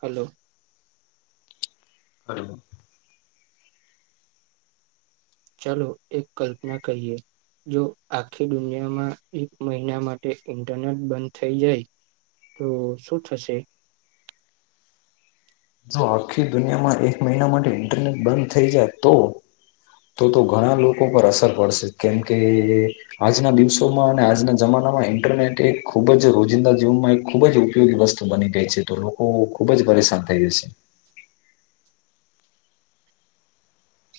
hello [inaudible] ચાલો એક કલ્પના કરીહીએ જો આખી દુનિયામાં એક મહિના માટે ઇન્ટરનેટ બંધ થઈ જાય તો શું થશે જો આખી દુનિયામાં એક મહિના માટે ઇન્ટરનેટ બંધ થઈ જાય તો તો તો ઘણા લોકો પર અસર પડશે કેમકે આજના દિવસોમાં અને આજના જમાનામાં ઇન્ટરનેટ એક ખૂબ જ રોજિંદા જીવનમાં એક ખૂબ જ ઉપયોગી વસ્તુ બની ગઈ છે તો લોકો ખૂબ જ પરેશાન થએ છે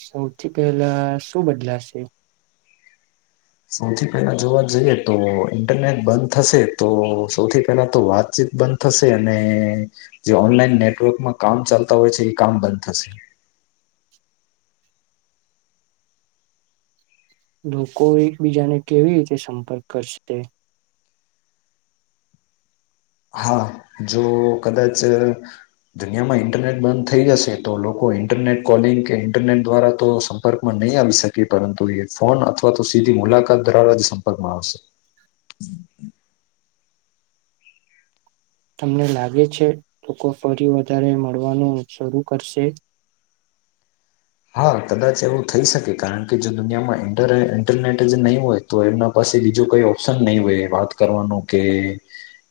સૌથી પહેલા શું બદલાશે સૌથી પહેલા જોવાત જઈએ તો ઈન્ટરનેટ બંધ થશે તો સૌથી પહેલા તો વાતચીત બંધ થશે અને જે ઓનલાઈન નેટવર્કમાં કામ ચાલતા હોય છે એ કામ બંધ થશે લોકો એકબીજાને કેવી રીતે સંપર્ક કરશે હા જો કદાચ દુનિયામાં ઇન્ટરનેટ બંધ થઈ જશે તો લોકો ઇન્ટરનેટ કોલિંગ કે ઇન્ટરનેટ દ્વારા તો સંપર્કમાં નહી આવી શકે પરંતુ એ ફોન અથવા તો સીધી મુલાકાત દરાવા જ સંપર્કમાં આવશે તમને લાગે છે લોકો ફરી વધારે મળવાનું શરૂ કરશે હા કદાચ એવું થઈ શકે કારણ કે જો દુનિયામાં ઇન્ટરનેટ જ નહીં હોય તો એમના પાસે બીજું કઈ ઓપ્શન નહીં હોય વાત કરવાનું કે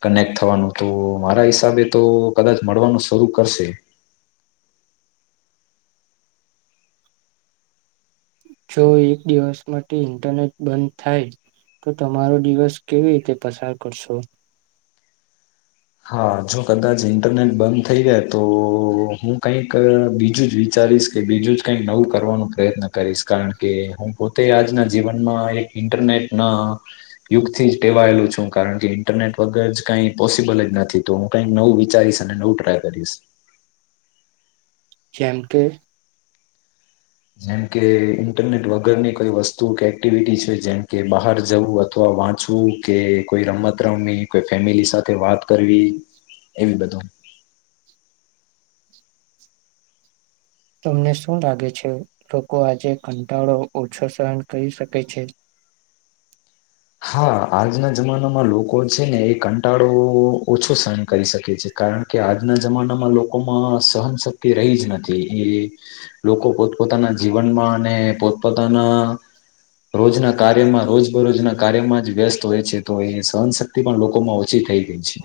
કનેક્ટ થવાનું તો મારા હિસાબે તો કદાચ મળવાનું શરૂ કરશે જો એક દિવસ માટે ઇન્ટરનેટ બંધ થાય તો તમારો દિવસ કેવી રીતે પસાર કરશો હા જો કદાચ ઇન્ટરનેટ બંધ થઈ જાય તો હું કઈક બીજું જ વિચારીશ કે બીજું જ કંઈક નવું કરવાનો પ્રયત્ન કરીશ કારણ કે હું પોતે આજના જીવનમાં એક ઇન્ટરનેટના યુગથી ટેવાયેલું છું કારણ કે ઇન્ટરનેટ વગર જ કઈ પોસિબલ જ નથી તો હું કઈક નવું વિચારીશ અને નવું ટ્રાય કરીશ કેમ કે જેમ કે ઇન્ટરનેટ વગરની કોઈ વસ્તુ કે એક્ટિવિટી છે જેમ કે બહાર જવું અથવા વાંચવું કે કોઈ રમત રમવી કોઈ ફેમિલી સાથે વાત કરવી એવી બધું તમને શું લાગે છે લોકો આજે કંટાળો ઓછો સહન કરી શકે છે હા આજના જમાનામાં લોકો છે ને એ કંટાળો ઓછો સહન કરી શકે છે કારણ કે આજના જમાનામાં લોકોમાં સહનશક્તિ રહી જ નથી એ લોકો પોતપોતાના જીવનમાં અને પોતપોતાના રોજના કાર્યમાં રોજબરોજના કાર્યમાં જ વ્યસ્ત હોય છે તો એ સહનશક્તિ પણ લોકોમાં ઓછી થઈ ગઈ છે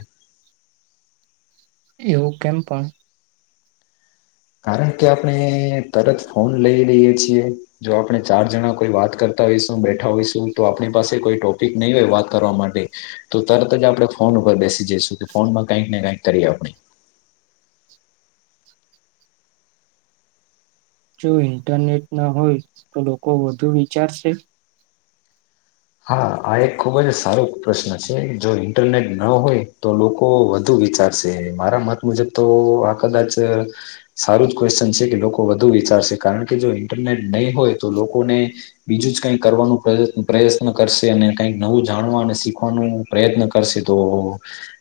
એવું કેમ પણ કારણ કે આપણે તરત ફોન લઈ રઈએ છીએ જો આપણે ચાર જણા કોઈ વાત કરતા હોઈશું બેઠા હોઈશું તો આપણી પાસે કોઈ ટોપિક નહી હોય વાત કરવા માટે તો તરત જ આપણે ફોન ઉપર બેસી જઈશું કે ફોનમાં કઈકને કંઈક કરીએ આપણે જો ઇન્ટરનેટ ના હોય તો લોકો વધુ વિચારશે હા આ એક ખૂબ જ સારો પ્રશ્ન છે જો ઇન્ટરનેટ ન હોય તો લોકો વધુ વિચારશે મારા મત મુજબ તો આ કદાચ સારું જ ક્વેશ્ચન છે કે લોકો વધુ વિચારશે કારણ કે જો ઇન્ટરનેટ નહી હોય તો લોકોને બીજું જ કઈ કરવાનું પ્રયત્ન કરશે અને કઈક નવું જાણવા અને શીખવાનું પ્રયત્ન કરશે તો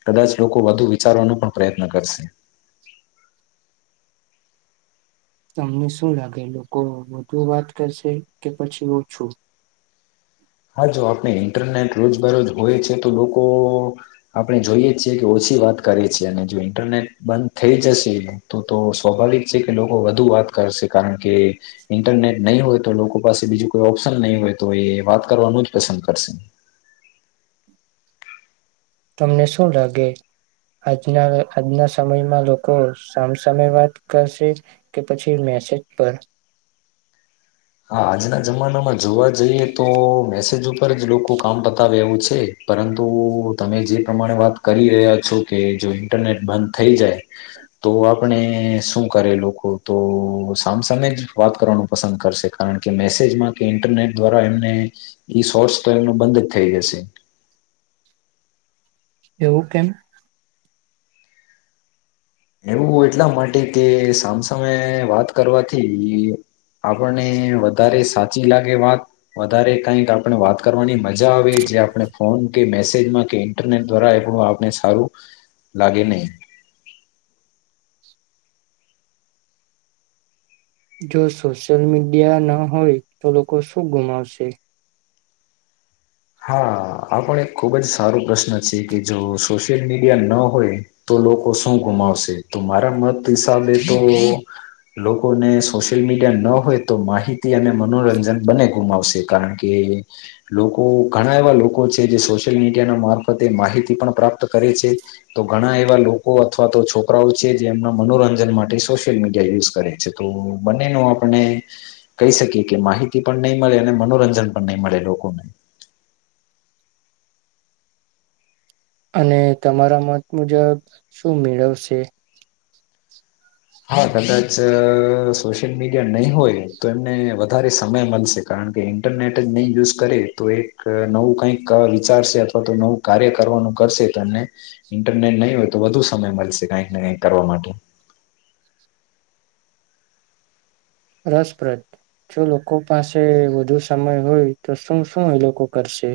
કદાચ લોકો વધુ વિચારવાનું પણ પ્રયત્ન કરશે તમને શું લાગે લોકો વધુ વાત કરશે કે પછી ઓછું હા જો આપણે ઇન્ટરનેટ રોજબરોજ હોય છે તો લોકો આપણે જોઈએ છીએ કે ઓછી વાત કરીે છેી અને જો ઇન્ટરનેટ બંધ થઈ જશે તો તો સ્વાભાવિક છે કે લોકો વધુ વાત કરશે કારણ કે ઇન્ટરનેટ નહીં હોય તો લોકો પાસે બીજું કોઈ ઓપ્શન નહીં હોય તો એ વાત કરવાનું જ પસંદ કરશે તમને શું લાગે આજના આજના સમયમાં લોકો સામસામે વાત કરશે કે પછી મેસેજ પર હા આજના જમાનામાં જોવા જઈએ તો મેસેજ ઉપર જ લોકો કામ પતાવે એવું છે પરંતુ તમે જે પ્રમાણે વાત કરી રહ્યા છો કે જો ઇન્ટરનેટ બંધ થઈ જાય તો આપણે શું કરે લોકો તો સામસામે જ વાત કરવાનું પસંદ કરશે કારણ કે મેસેજમાં કે ઈન્ટરનેટ દ્વારા એમને ઈ શોર્ટ સોલ ન બંધ જ થઈ જશે એવું કેમ એવું એટલા માટે કે સામસામે વાત કરવાથી આપણને વધારે સાચી લાગે વાત વધારે કઈક આપણે વાત કરવાની મજા જા આવે જે આપણે ફોન કે મેસે મેસેજમાં કે ઇન્ટરનેટ દ્વારા એણું આપને સારું લાગે નહીં જો સોશિયલ મીડિયા ન હોય તો લોકો શું ગુમાવશે હા આ પણ એક ખૂબ જ સારો પ્રશ્ન છે કે જો સોશિયલ મીડિયા ન હોય તો લોકો શું ગુમાવશે તો મારા મત હિસાબે તો લોકોને સોશિયલ મીડિયા ન હોય તો માહિતી અને મનોરંજન બને ગુમાવશે કારણ કે લોકો તો ઘણા એવા લોકો છે જે સોશિયલ મીડિયાના મારફતે માહિતી પણ પ્રાપ્ત કરે છે તો ઘણા એવા લોકો અથવા તો છોકરાઓ છે જે એમના મનોરંજન માટે સોશિયલ મીડિયા યુઝ કરે છે તો બંને ન આપને કહી શકીએ કે માહિતી પણ નહીં મળે અને મનોરંજન પણ નહીં મળે લોકોને અને તમારા મત મુજબ શું મેળવશે હા કદા સોશિયલ મીડિયા નહી હોય તો એમને વધારે સમય મળશે કારણ કે ઇન્ટરનેટ જ નહી યુઝ કરે તો એક નવું કઈક વિચારશે અથવા તો નવું કાર્ય કરવાનું કરશે તો એ ઇન્ટરનેટ નહીં હોય તો વધુ સમય મળશે કઈક ને કઈક કરવા માટે રસપ્રદ જો લોકો પાસે વધુ સમય હોય તો શું શું એ લોકો કરશે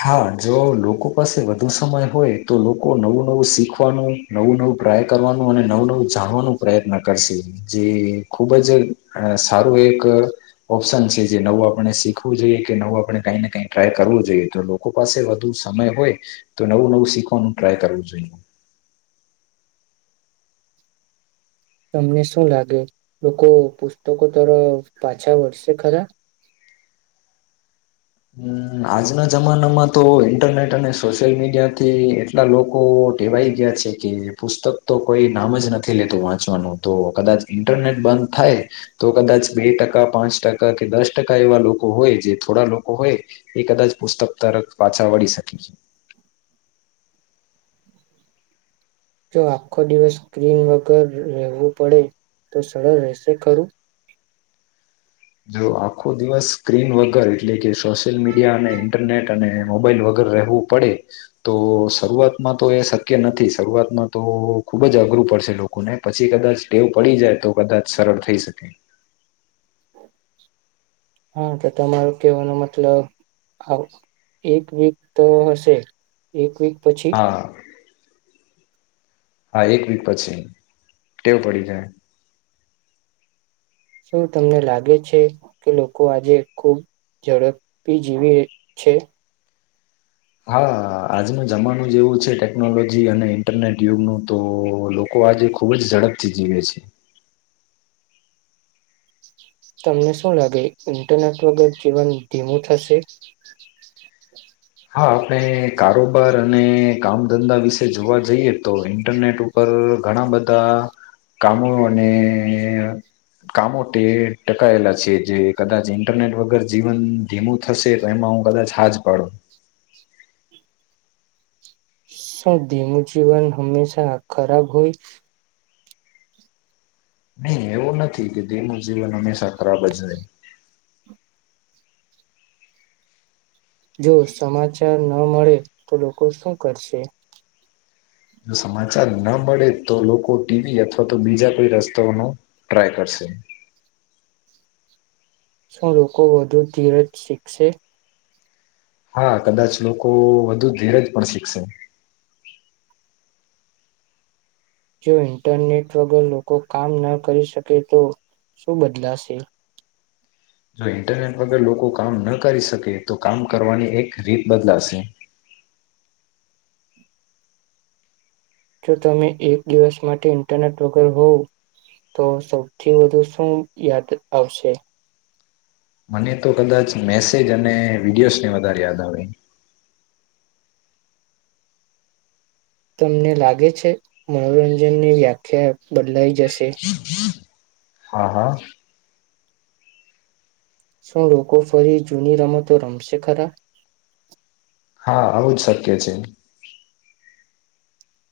હા જો લોકો પાસે વધુ સમય હોય તો લોકો નવું નવું શીખવાનું નવું નવું ટ્રાય કરવાનું અને નવું નવું જાણવાનું પ્રયત્ન કરશે જે ખુબ જ સારું એક ઓપ્શન છે જે નવું આપણે શીખવું જોઈએ કે નવું આપણે કંઈ ને કઈ ટ્રાય કરવું જોઈએ તો લોકો પાસે વધુ સમય હોય તો નવું નવું શીખવાનું ટ્રાય કરવું જોઈએ તમને શું લાગે લોકો પુસ્તકો તરફ પાછા વળસે ખરા હ આજના જમાનામાં તો ઈન્ટરનેટ અને સોશિયલ મીડિયા થી એટલા લોકો ટેવાય ગયા છે કે પુસ્તક તો કોઈ નામ જ નથી લેતું વાંચવાનું તો કદાચ ઈન્ટરનેટ બંધ થાય તો કદાચ બે ટકા પાંચ ટકા કે દસ ટકા એવા લોકો હોય જે થોડા લોકો કો હોય એ કદાચ પુસ્તક તરફ પાછા વળી શકે જો આખો દિવસ સ્ક્રીન વગર રહેવું પડે તો સરળ રહેશે ખરું જો આખો દિવસ સ્ક્રીન વગર એટલે કે સોશિયલ મીડિયા અને ઈન્ટરનેટ અને મોબાઈલ વગર રહેવું પડે તો શરૂઆતમાં તો એ શક્ય નથી શરૂઆતમાં તો ખુબ જ અઘરું પડશે લોકોને પછી કદાચ ટેવ પડી જાય તો કદાચ સરળ થઈ શકે હા તો તમારો કેવાનો મતલબ એક વીક તો હશે એક વીક પછી હા હા એક વીક પછી ટેવ પડી જાય શું તમને લાગે છે કે લોકો આજે ખૂબ ઝડપી જીવે છે હા આજનો જમાનો જ એવો છે ટેકનોલોજી અને ઇન્ટરનેટ યુગનું તો લોકો આજે ખુબ જ ઝડપથી જીવે છે તમને શું લાગે ઇન્ટરનેટ વગર જીવન ધીમું થશે હા આપણે કારોબાર અને કામ ધંધા વિશે જોવા જઈએ તો ઇન્ટરનેટ ઉપર ઘણા બધા કામો અને કામો તે ટકાયેલા છે જે કદાચ ઇન્ટરનેટ વગર જીવન ધીમું થશે તો એમાં હું કદાચ હાજ પાડું શું ધીમું જીવન હંમેશા ખરાબ હોય નહી એવું નથી કે ધીમું જીવન હમેશા ખરાબ જ રે જો સમાચાર ન મળે તો લોકો શું કરશે જો સમાચાર ના મળે તો લોકો ટીવી અથવા તો બીજા કોઈ રસ્તાઓનો ટ્રાય કરશે શું લોકો વધુ ધીરજ શીખશે હા કદાચ લોકો વધુ ધીરજ પણ શીખશે જો ઈન્ટરનેટ વગર લોકો કામ ન કરી શકે તો શું બદલાશે જો ઇન્ટરનેટ વગર લોકો કામ ન કરી શકે તો કામ કરવાની એક રીત બદલાશે જો તમે એક દિવસ માટે ઇન્ટરનેટ વગર હોવ તો સૌથી વધુ શું યાદ આવશે મને તો કદાચ મેસેજ અને વિડીયોસ ને વધારે યાદ આવે તમને લાગે છે મનોરંજન ની વ્યાખ્યા બદલાઈ જશે [unintelligible] હા હા શું લોકો ફરી જૂની રમતો રમશે ખરા હા આવું જ શક્ય છે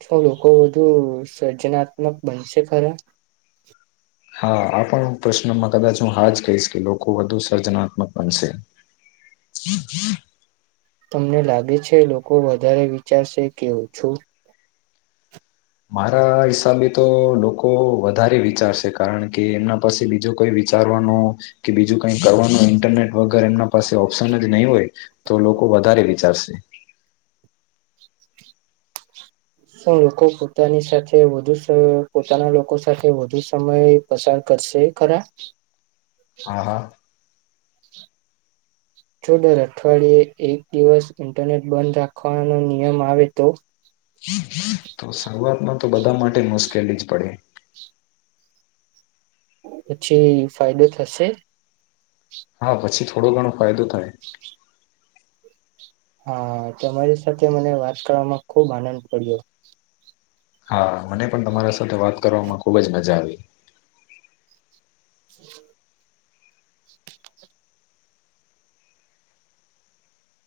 શું લોકો વધુ સર્જનાત્મક બનશે ખરા હા આ પણ હું પ્રશ્નમાં કદાચ હું હા જ કહીશ કે લોકો વધુ સર્જનાત્મક બનશે તમને લાગે છે લોકો વધારે વિચારશે કે ઓછું મારા હિસાબે તો લોકો વધારે વિચારશે કારણ કે એમના પાસે બીજો કોઈ વિચારવાનો કે બીજું કઈ કરવાનું ઇન્ટરનેટ વગર એમના પાસે ઓપ્શન જ નહીં હોય તો લોકો વધારે વિચારશે શું લોકો પોતાની સાથે વધુ સ પોતાના લોકો સાથે વધુ સમય પસાર કરશે ખરા હા હા જો દર અઠવાડિયે એક દિવસ ઈન્ટરનેટ બંધ રાખવાનો નિયમ આવે તો તો શરૂઆતમાં તો બધા માટે મુશ્કેલી જ પડે પછી ફાયદો થશે હા પછી થોડો ઘણો ફાયદો થાય હા તમારી સાથે મને વાત કરવામાં ખુબ આનંદ પડ્યો હા મને પણ તમારા સાથે વાત કરવામાં ખુબ જ મજા આવી [inaudible]